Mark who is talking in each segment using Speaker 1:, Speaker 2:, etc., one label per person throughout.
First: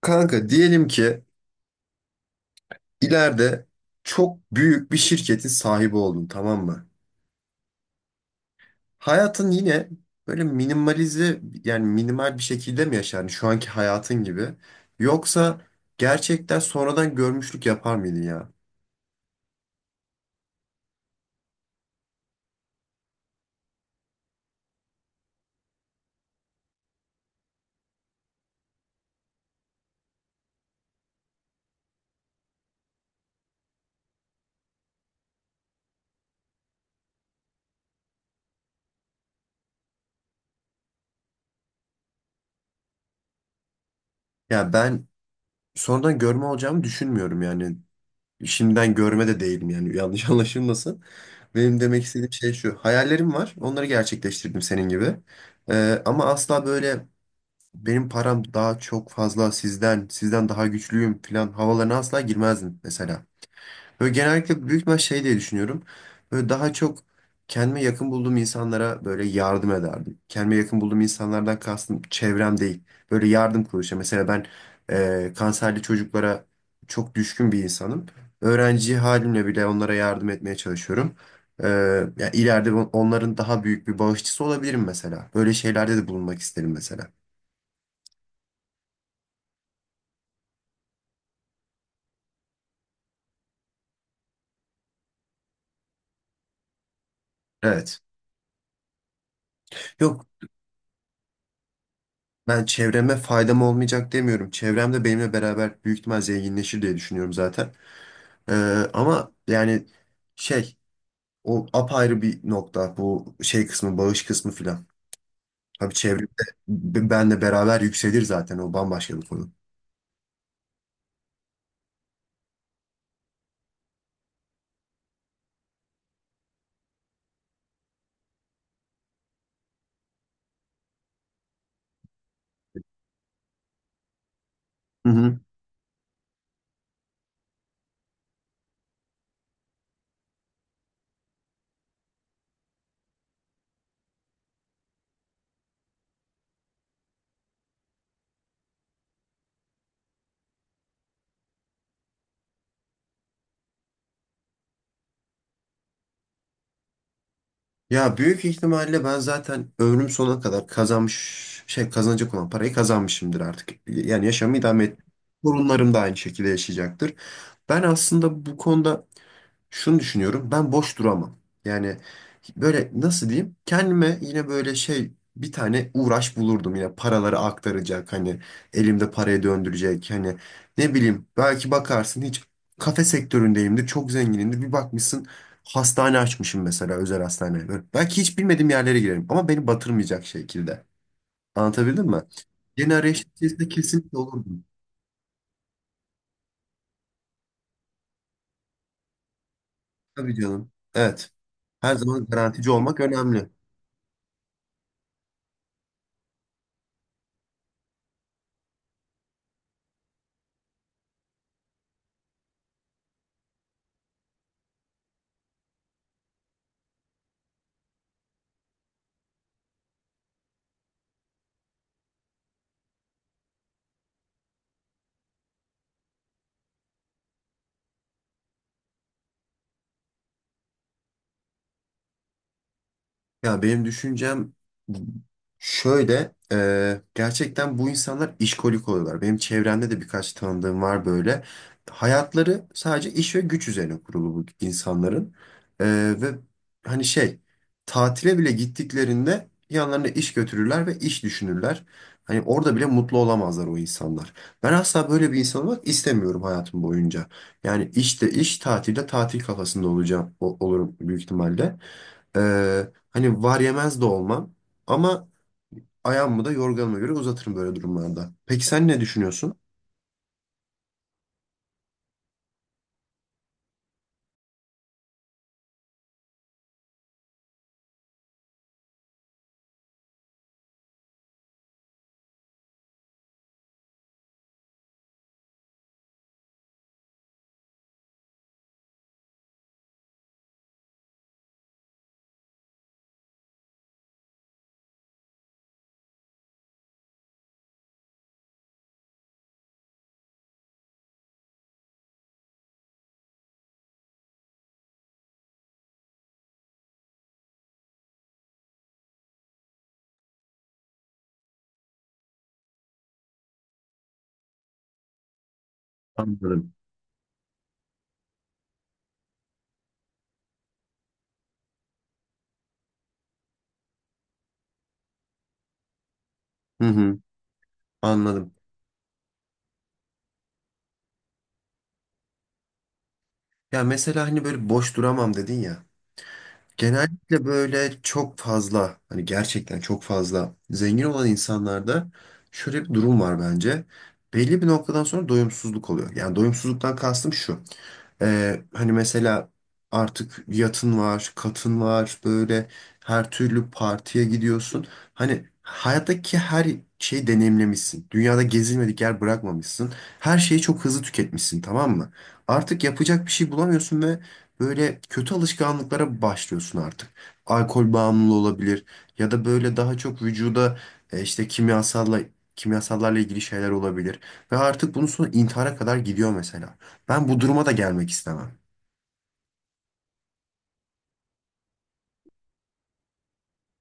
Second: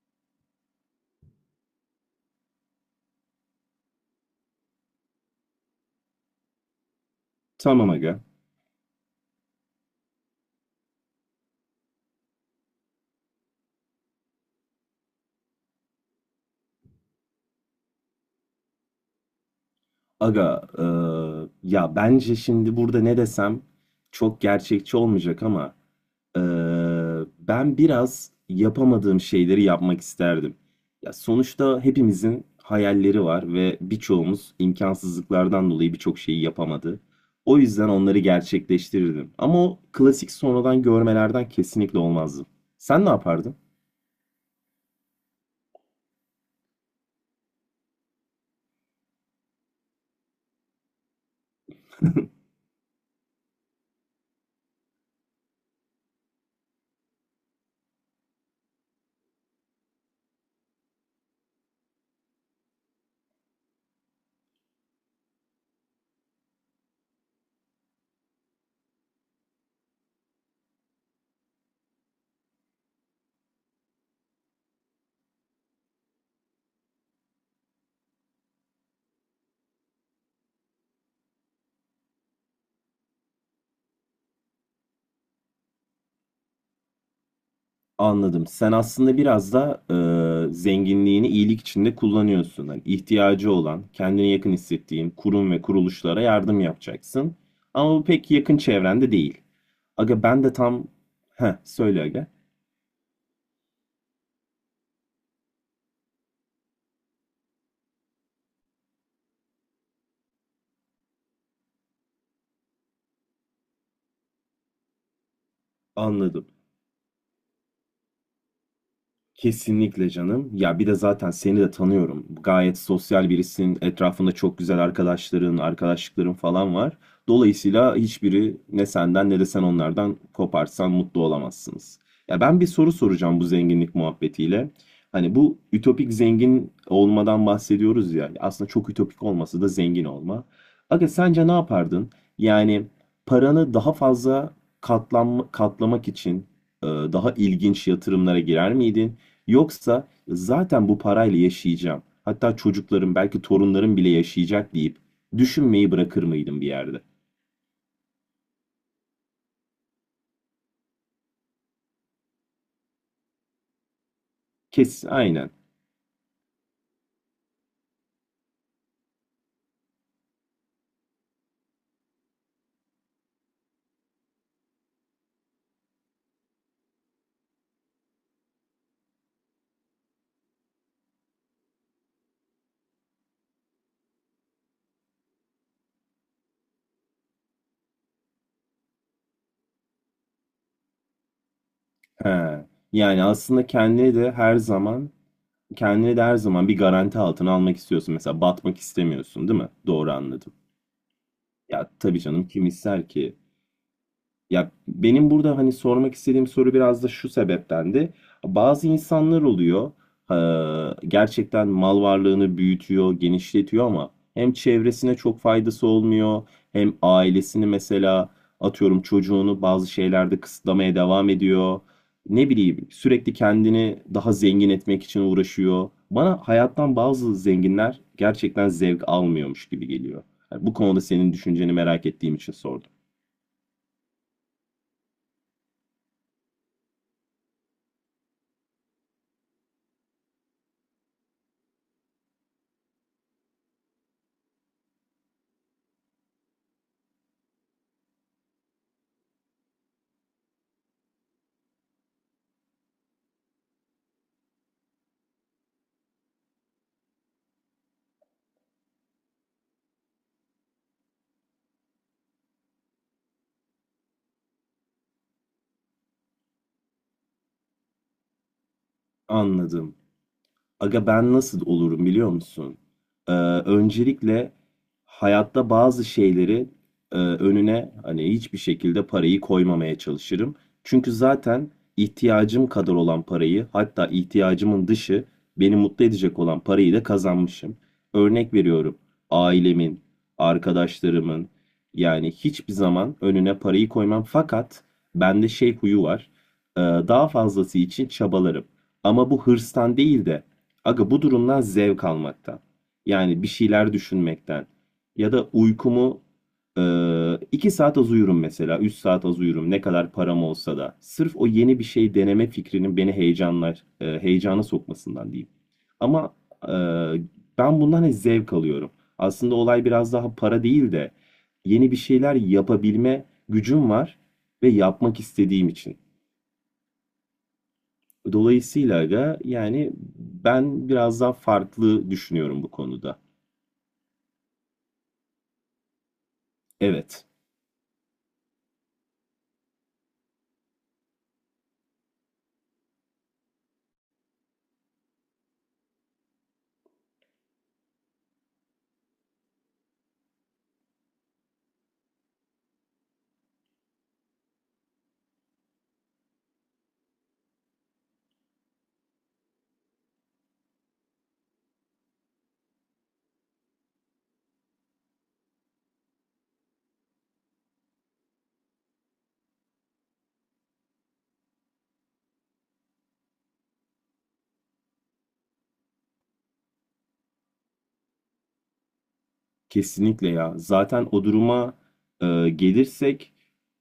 Speaker 1: Kanka diyelim ki ileride çok büyük bir şirketin sahibi oldun, tamam mı?
Speaker 2: Tamam aga.
Speaker 1: Hayatın yine böyle minimalize yani minimal bir şekilde mi yaşar? Yani şu anki hayatın gibi. Yoksa gerçekten sonradan görmüşlük yapar mıydın ya?
Speaker 2: Aga, ya bence şimdi burada ne desem çok gerçekçi olmayacak ama eee, ben biraz yapamadığım şeyleri yapmak isterdim. Ya sonuçta hepimizin hayalleri var ve birçoğumuz imkansızlıklardan dolayı birçok şeyi yapamadı. O yüzden onları gerçekleştirirdim. Ama o klasik sonradan görmelerden kesinlikle olmazdım. Sen ne yapardın?
Speaker 1: Ya ben sonradan görme olacağımı düşünmüyorum yani. Şimdiden görme de değilim yani yanlış anlaşılmasın. Benim demek istediğim şey şu. Hayallerim var. Onları gerçekleştirdim senin gibi. Ama asla böyle benim param daha çok fazla sizden daha güçlüyüm falan havalarına asla girmezdim mesela. Böyle genellikle büyük bir şey diye düşünüyorum. Böyle daha çok kendime yakın bulduğum insanlara böyle yardım ederdim. Kendime yakın bulduğum insanlardan kastım çevrem değil. Böyle yardım kuruluşu. Mesela ben kanserli çocuklara çok düşkün bir insanım. Öğrenci halimle bile onlara yardım etmeye çalışıyorum. E, Yani ileride onların daha büyük bir bağışçısı olabilirim mesela. Böyle şeylerde de bulunmak isterim mesela.
Speaker 2: Anladım. Sen aslında biraz da zenginliğini iyilik içinde kullanıyorsun. Hani ihtiyacı olan, kendine yakın hissettiğin kurum ve kuruluşlara yardım yapacaksın. Ama
Speaker 1: Evet.
Speaker 2: bu pek yakın çevrende değil. Aga
Speaker 1: Yok,
Speaker 2: ben de tam... Heh, söyle aga.
Speaker 1: ben çevreme faydam olmayacak demiyorum. Çevrem de benimle beraber büyük ihtimal zenginleşir diye düşünüyorum zaten. Ee, Ama yani şey o apayrı bir nokta, bu şey kısmı, bağış kısmı filan. Tabii çevremde
Speaker 2: Anladım.
Speaker 1: benle beraber yükselir zaten, o bambaşka bir konu.
Speaker 2: Kesinlikle canım. Ya bir de zaten seni de tanıyorum. Gayet sosyal birisin. Etrafında çok güzel arkadaşların, arkadaşlıkların falan var. Dolayısıyla hiçbiri ne senden ne de sen onlardan koparsan mutlu olamazsınız. Ya ben bir soru soracağım bu zenginlik muhabbetiyle.
Speaker 1: Hı
Speaker 2: Hani
Speaker 1: hı.
Speaker 2: bu ütopik zengin olmadan bahsediyoruz ya. Aslında çok ütopik olması da zengin olma. Aga sence ne yapardın? Yani paranı daha fazla katlamak için daha ilginç yatırımlara girer miydin? Yoksa zaten bu parayla yaşayacağım. Hatta çocuklarım belki torunlarım bile yaşayacak deyip düşünmeyi bırakır mıydım bir yerde?
Speaker 1: Ya büyük ihtimalle ben zaten ömrüm sonuna kadar kazanmış şey kazanacak olan parayı kazanmışımdır artık. Yani yaşamı idame et.
Speaker 2: Kes, aynen.
Speaker 1: Torunlarım da aynı şekilde yaşayacaktır. Ben aslında bu konuda şunu düşünüyorum. Ben boş duramam. Yani böyle nasıl diyeyim? Kendime yine böyle şey bir tane uğraş bulurdum, yine paraları aktaracak hani, elimde parayı döndürecek hani, ne bileyim belki bakarsın hiç kafe sektöründeyimdir, çok zenginimdir, bir bakmışsın hastane açmışım mesela, özel hastane. Böyle belki hiç bilmediğim yerlere girerim ama beni batırmayacak şekilde, anlatabildim mi?
Speaker 2: He.
Speaker 1: Yeni arayış
Speaker 2: Yani aslında
Speaker 1: içerisinde
Speaker 2: kendine
Speaker 1: kesinlikle
Speaker 2: de her
Speaker 1: olurdum,
Speaker 2: zaman kendine de her zaman bir garanti altına almak istiyorsun. Mesela batmak istemiyorsun, değil mi? Doğru
Speaker 1: tabii
Speaker 2: anladım.
Speaker 1: canım, evet,
Speaker 2: Ya
Speaker 1: her
Speaker 2: tabii
Speaker 1: zaman
Speaker 2: canım kim
Speaker 1: garantici olmak
Speaker 2: ister ki?
Speaker 1: önemli.
Speaker 2: Ya benim burada hani sormak istediğim soru biraz da şu sebeptendi. Bazı insanlar oluyor, gerçekten mal varlığını büyütüyor, genişletiyor ama hem çevresine çok faydası olmuyor, hem ailesini mesela atıyorum çocuğunu bazı şeylerde kısıtlamaya devam ediyor. Ne bileyim sürekli kendini daha zengin etmek için uğraşıyor. Bana hayattan bazı zenginler gerçekten zevk almıyormuş gibi geliyor. Yani bu konuda senin düşünceni merak ettiğim için sordum.
Speaker 1: Ya benim düşüncem şöyle, gerçekten bu insanlar işkolik oluyorlar. Benim çevremde de birkaç tanıdığım var böyle. Hayatları sadece iş ve güç üzerine kurulu bu insanların. E, Ve hani şey, tatile bile gittiklerinde yanlarına iş götürürler ve iş düşünürler. Hani orada bile mutlu olamazlar o insanlar. Ben asla böyle bir insan olmak istemiyorum hayatım boyunca. Yani işte iş, tatilde tatil kafasında olacağım, olurum büyük ihtimalle. Hani var yemez de olmam ama ayağımı da yorganıma göre uzatırım böyle durumlarda. Peki sen ne düşünüyorsun?
Speaker 2: Anladım. Aga ben nasıl olurum biliyor musun? Ee, Öncelikle hayatta bazı şeyleri önüne hani hiçbir şekilde parayı koymamaya çalışırım. Çünkü zaten ihtiyacım kadar olan parayı hatta ihtiyacımın dışı beni mutlu edecek olan parayı da kazanmışım. Örnek veriyorum ailemin, arkadaşlarımın yani hiçbir zaman önüne parayı koymam. Fakat bende şey huyu var. Daha fazlası için çabalarım. Ama bu hırstan değil de aga bu durumdan zevk almaktan. Yani bir şeyler düşünmekten. Ya da uykumu e, 2 saat az uyurum mesela. 3 saat az uyurum. Ne kadar param olsa da. Sırf o yeni bir şey deneme fikrinin beni heyecana sokmasından diyeyim. Ama e,
Speaker 1: Anladım.
Speaker 2: ben bundan hep zevk alıyorum. Aslında olay biraz daha para değil de yeni bir şeyler yapabilme gücüm var ve yapmak istediğim için.
Speaker 1: Hı hı, anladım.
Speaker 2: Dolayısıyla aga yani ben biraz daha farklı düşünüyorum bu konuda.
Speaker 1: Ya mesela hani böyle boş duramam dedin ya.
Speaker 2: Evet,
Speaker 1: Genellikle böyle çok fazla hani gerçekten çok fazla zengin olan insanlarda şöyle bir durum var bence. Belli bir noktadan sonra doyumsuzluk oluyor. Yani doyumsuzluktan kastım şu. Hani mesela artık yatın var, katın var, böyle her türlü partiye gidiyorsun. Hani hayattaki her şeyi deneyimlemişsin. Dünyada gezilmedik yer bırakmamışsın. Her şeyi çok hızlı tüketmişsin, tamam mı? Artık yapacak bir şey bulamıyorsun ve böyle kötü alışkanlıklara başlıyorsun artık. Alkol bağımlılığı olabilir ya da böyle daha çok vücuda işte kimyasallarla ilgili şeyler olabilir. Ve artık bunun sonu intihara kadar gidiyor mesela. Ben bu duruma da gelmek istemem.
Speaker 2: kesinlikle ya. Zaten o duruma gelirsek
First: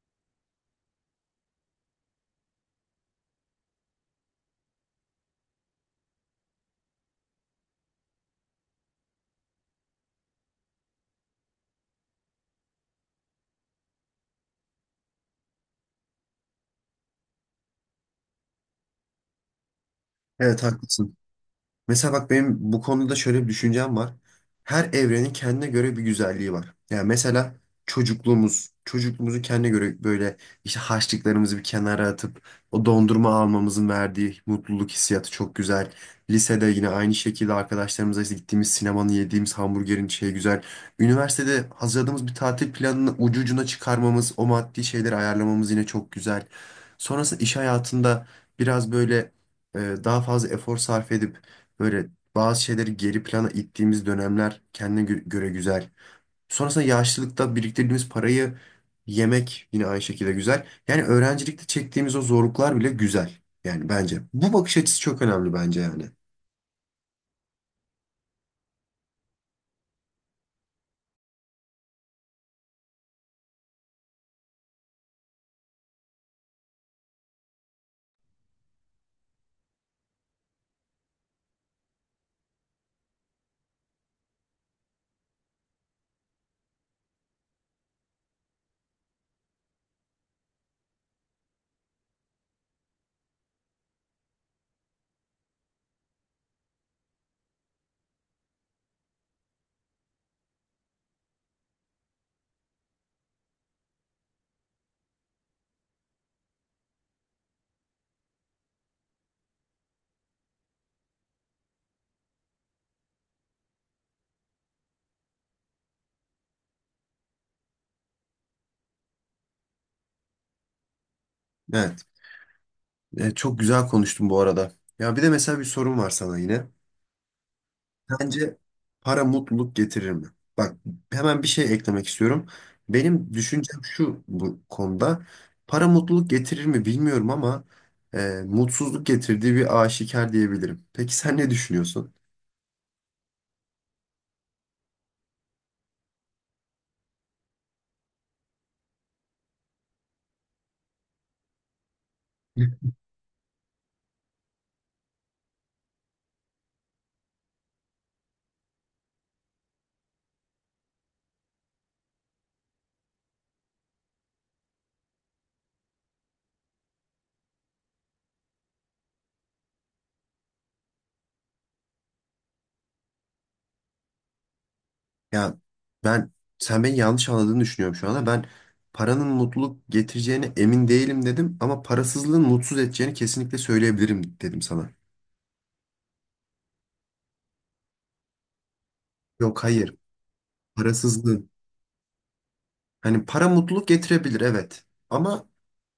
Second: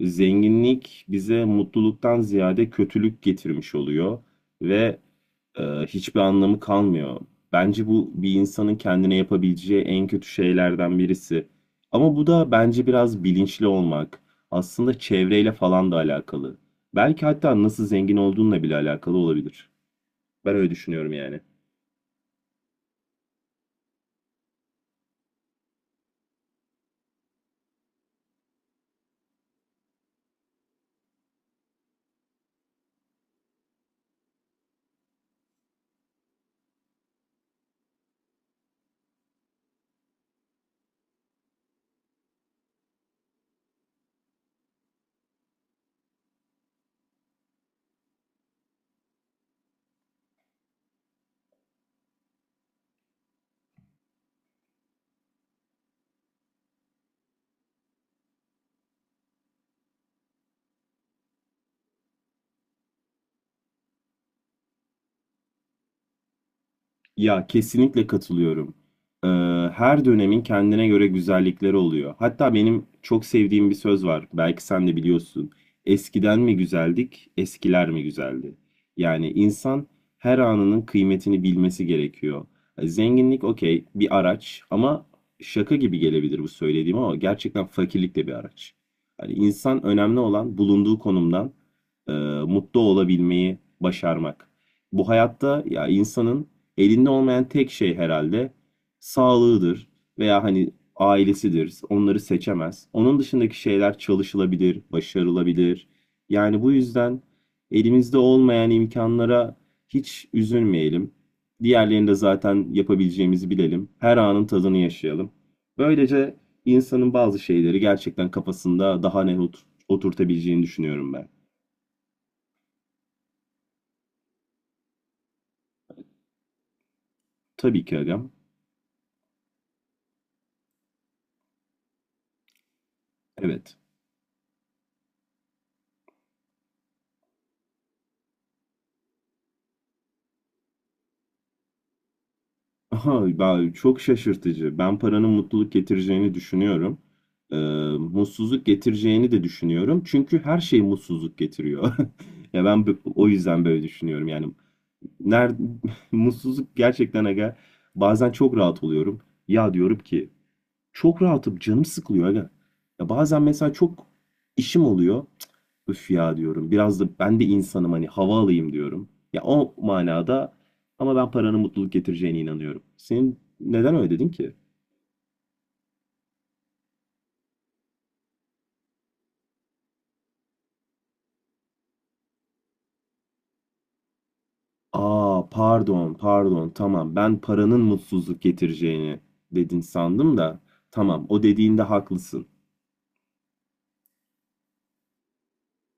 Speaker 2: zenginlik bize mutluluktan ziyade kötülük getirmiş oluyor ve hiçbir anlamı kalmıyor. Bence bu bir insanın kendine yapabileceği en kötü şeylerden birisi. Ama bu da bence biraz bilinçli olmak. Aslında çevreyle falan da alakalı. Belki hatta nasıl zengin olduğunla bile alakalı olabilir. Ben
Speaker 1: Evet,
Speaker 2: öyle düşünüyorum
Speaker 1: haklısın.
Speaker 2: yani.
Speaker 1: Mesela bak, benim bu konuda şöyle bir düşüncem var. Her evrenin kendine göre bir güzelliği var. Yani mesela çocukluğumuzu kendine göre böyle işte harçlıklarımızı bir kenara atıp o dondurma almamızın verdiği mutluluk hissiyatı çok güzel. Lisede yine aynı şekilde arkadaşlarımızla işte gittiğimiz sinemanın, yediğimiz hamburgerin şeyi güzel. Üniversitede hazırladığımız bir tatil planını ucu ucuna çıkarmamız, o maddi şeyleri ayarlamamız yine çok güzel. Sonrasında iş hayatında biraz böyle daha fazla efor sarf edip böyle bazı şeyleri geri plana ittiğimiz dönemler kendine göre güzel. Sonrasında yaşlılıkta biriktirdiğimiz parayı yemek yine aynı şekilde güzel. Yani öğrencilikte çektiğimiz o zorluklar bile güzel. Yani bence. Bu bakış açısı çok önemli bence yani.
Speaker 2: Ya kesinlikle katılıyorum. Ee, Her dönemin kendine göre güzellikleri oluyor. Hatta benim çok sevdiğim bir söz var. Belki sen de biliyorsun. Eskiden mi güzeldik, eskiler mi güzeldi? Yani insan her anının kıymetini bilmesi gerekiyor. Zenginlik okey bir araç ama şaka gibi gelebilir bu söylediğim ama gerçekten fakirlik de bir araç. Yani insan önemli olan bulunduğu konumdan e, mutlu olabilmeyi başarmak. Bu hayatta ya insanın elinde olmayan tek şey herhalde sağlığıdır veya hani ailesidir. Onları seçemez. Onun dışındaki şeyler çalışılabilir, başarılabilir. Yani bu yüzden elimizde olmayan imkanlara hiç üzülmeyelim. Diğerlerini de zaten yapabileceğimizi bilelim. Her anın tadını yaşayalım. Böylece insanın bazı şeyleri gerçekten kafasında daha net oturtabileceğini düşünüyorum ben.
Speaker 1: Evet. Çok güzel konuştun bu arada. Ya bir de mesela bir sorum var sana yine.
Speaker 2: Tabii ki agam.
Speaker 1: Bence para mutluluk getirir mi? Bak, hemen bir şey eklemek istiyorum. Benim
Speaker 2: Evet.
Speaker 1: düşüncem şu bu konuda. Para mutluluk getirir mi bilmiyorum ama e, mutsuzluk getirdiği bir aşikar diyebilirim. Peki sen ne düşünüyorsun?
Speaker 2: Aha, çok şaşırtıcı. Ben paranın mutluluk getireceğini düşünüyorum. Ee, Mutsuzluk getireceğini de düşünüyorum. Çünkü her şey mutsuzluk getiriyor. Ya ben o yüzden böyle düşünüyorum. Yani nerede mutsuzluk gerçekten aga bazen çok rahat oluyorum. Ya diyorum ki çok rahatım canım sıkılıyor aga. Ya bazen mesela çok işim oluyor. Üf ya diyorum. Biraz da ben de insanım hani hava alayım diyorum. Ya o manada ama ben paranın mutluluk getireceğine inanıyorum. Senin neden öyle dedin ki?
Speaker 1: Ya ben sen beni yanlış anladığını düşünüyorum şu anda. Ben paranın mutluluk getireceğine emin değilim dedim ama parasızlığın mutsuz edeceğini kesinlikle söyleyebilirim dedim sana.
Speaker 2: Aa pardon pardon tamam ben paranın mutsuzluk getireceğini
Speaker 1: Yok,
Speaker 2: dedin
Speaker 1: hayır.
Speaker 2: sandım da tamam o
Speaker 1: Parasızlığın.
Speaker 2: dediğinde haklısın.
Speaker 1: Hani para mutluluk getirebilir, evet. Ama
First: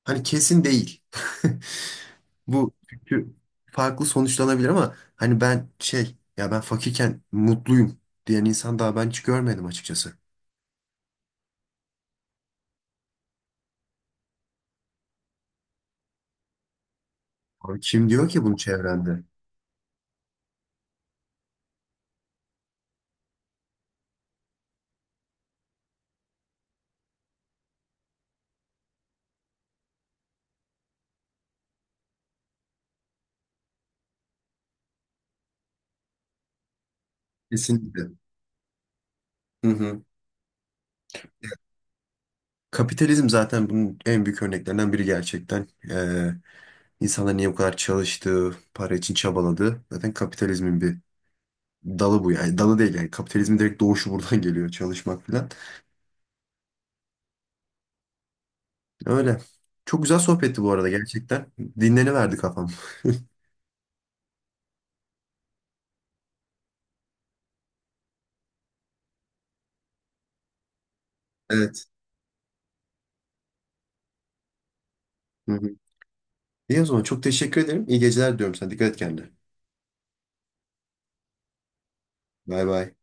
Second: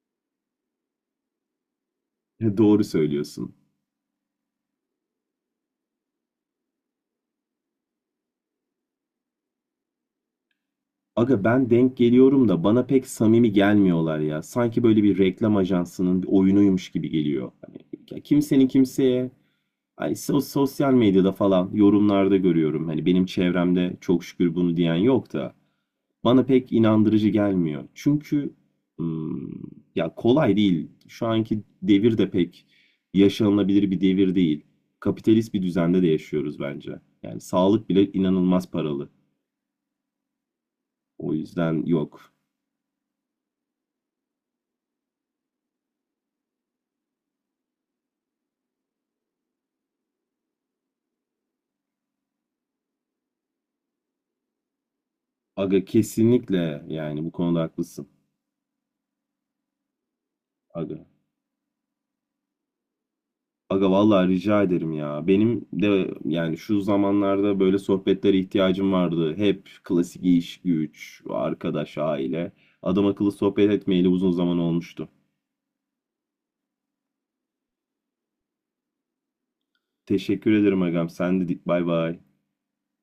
Speaker 1: hani kesin değil. Bu
Speaker 2: Doğru
Speaker 1: çünkü
Speaker 2: söylüyorsun.
Speaker 1: farklı sonuçlanabilir ama hani ben şey ya ben fakirken mutluyum diyen insan daha ben hiç görmedim açıkçası.
Speaker 2: Aga ben denk geliyorum da bana pek samimi gelmiyorlar ya. Sanki böyle bir reklam ajansının bir oyunuymuş gibi geliyor. Hani
Speaker 1: Abi kim
Speaker 2: ya
Speaker 1: diyor ki bunu
Speaker 2: kimsenin
Speaker 1: çevrende?
Speaker 2: kimseye ay, sosyal medyada falan yorumlarda görüyorum. Hani benim çevremde çok şükür bunu diyen yok da bana pek inandırıcı gelmiyor. Çünkü hmm, ya kolay değil. Şu anki devir de pek yaşanılabilir bir devir değil. Kapitalist bir düzende de yaşıyoruz bence. Yani sağlık
Speaker 1: Kesinlikle.
Speaker 2: bile inanılmaz paralı.
Speaker 1: Hı hı.
Speaker 2: O yüzden yok.
Speaker 1: Kapitalizm zaten bunun en büyük örneklerinden biri gerçekten. İnsanlar niye bu kadar çalıştığı, para için çabaladığı zaten kapitalizmin bir dalı bu yani. Dalı değil yani kapitalizmin direkt doğuşu buradan geliyor çalışmak falan.
Speaker 2: Aga kesinlikle yani bu konuda haklısın.
Speaker 1: Öyle. Çok güzel sohbetti bu arada
Speaker 2: Aga.
Speaker 1: gerçekten. Dinleniverdi kafam.
Speaker 2: Aga vallahi rica ederim ya. Benim de yani şu zamanlarda böyle sohbetlere ihtiyacım vardı. Hep klasik iş, güç,
Speaker 1: Evet.
Speaker 2: arkadaş, aile. Adam akıllı sohbet etmeyeli uzun zaman olmuştu.
Speaker 1: Hı hı. İyi o zaman çok teşekkür ederim. İyi geceler diyorum sana. Dikkat et kendine.
Speaker 2: Teşekkür ederim agam. Sen de dik bay bay.
Speaker 1: Bay bay.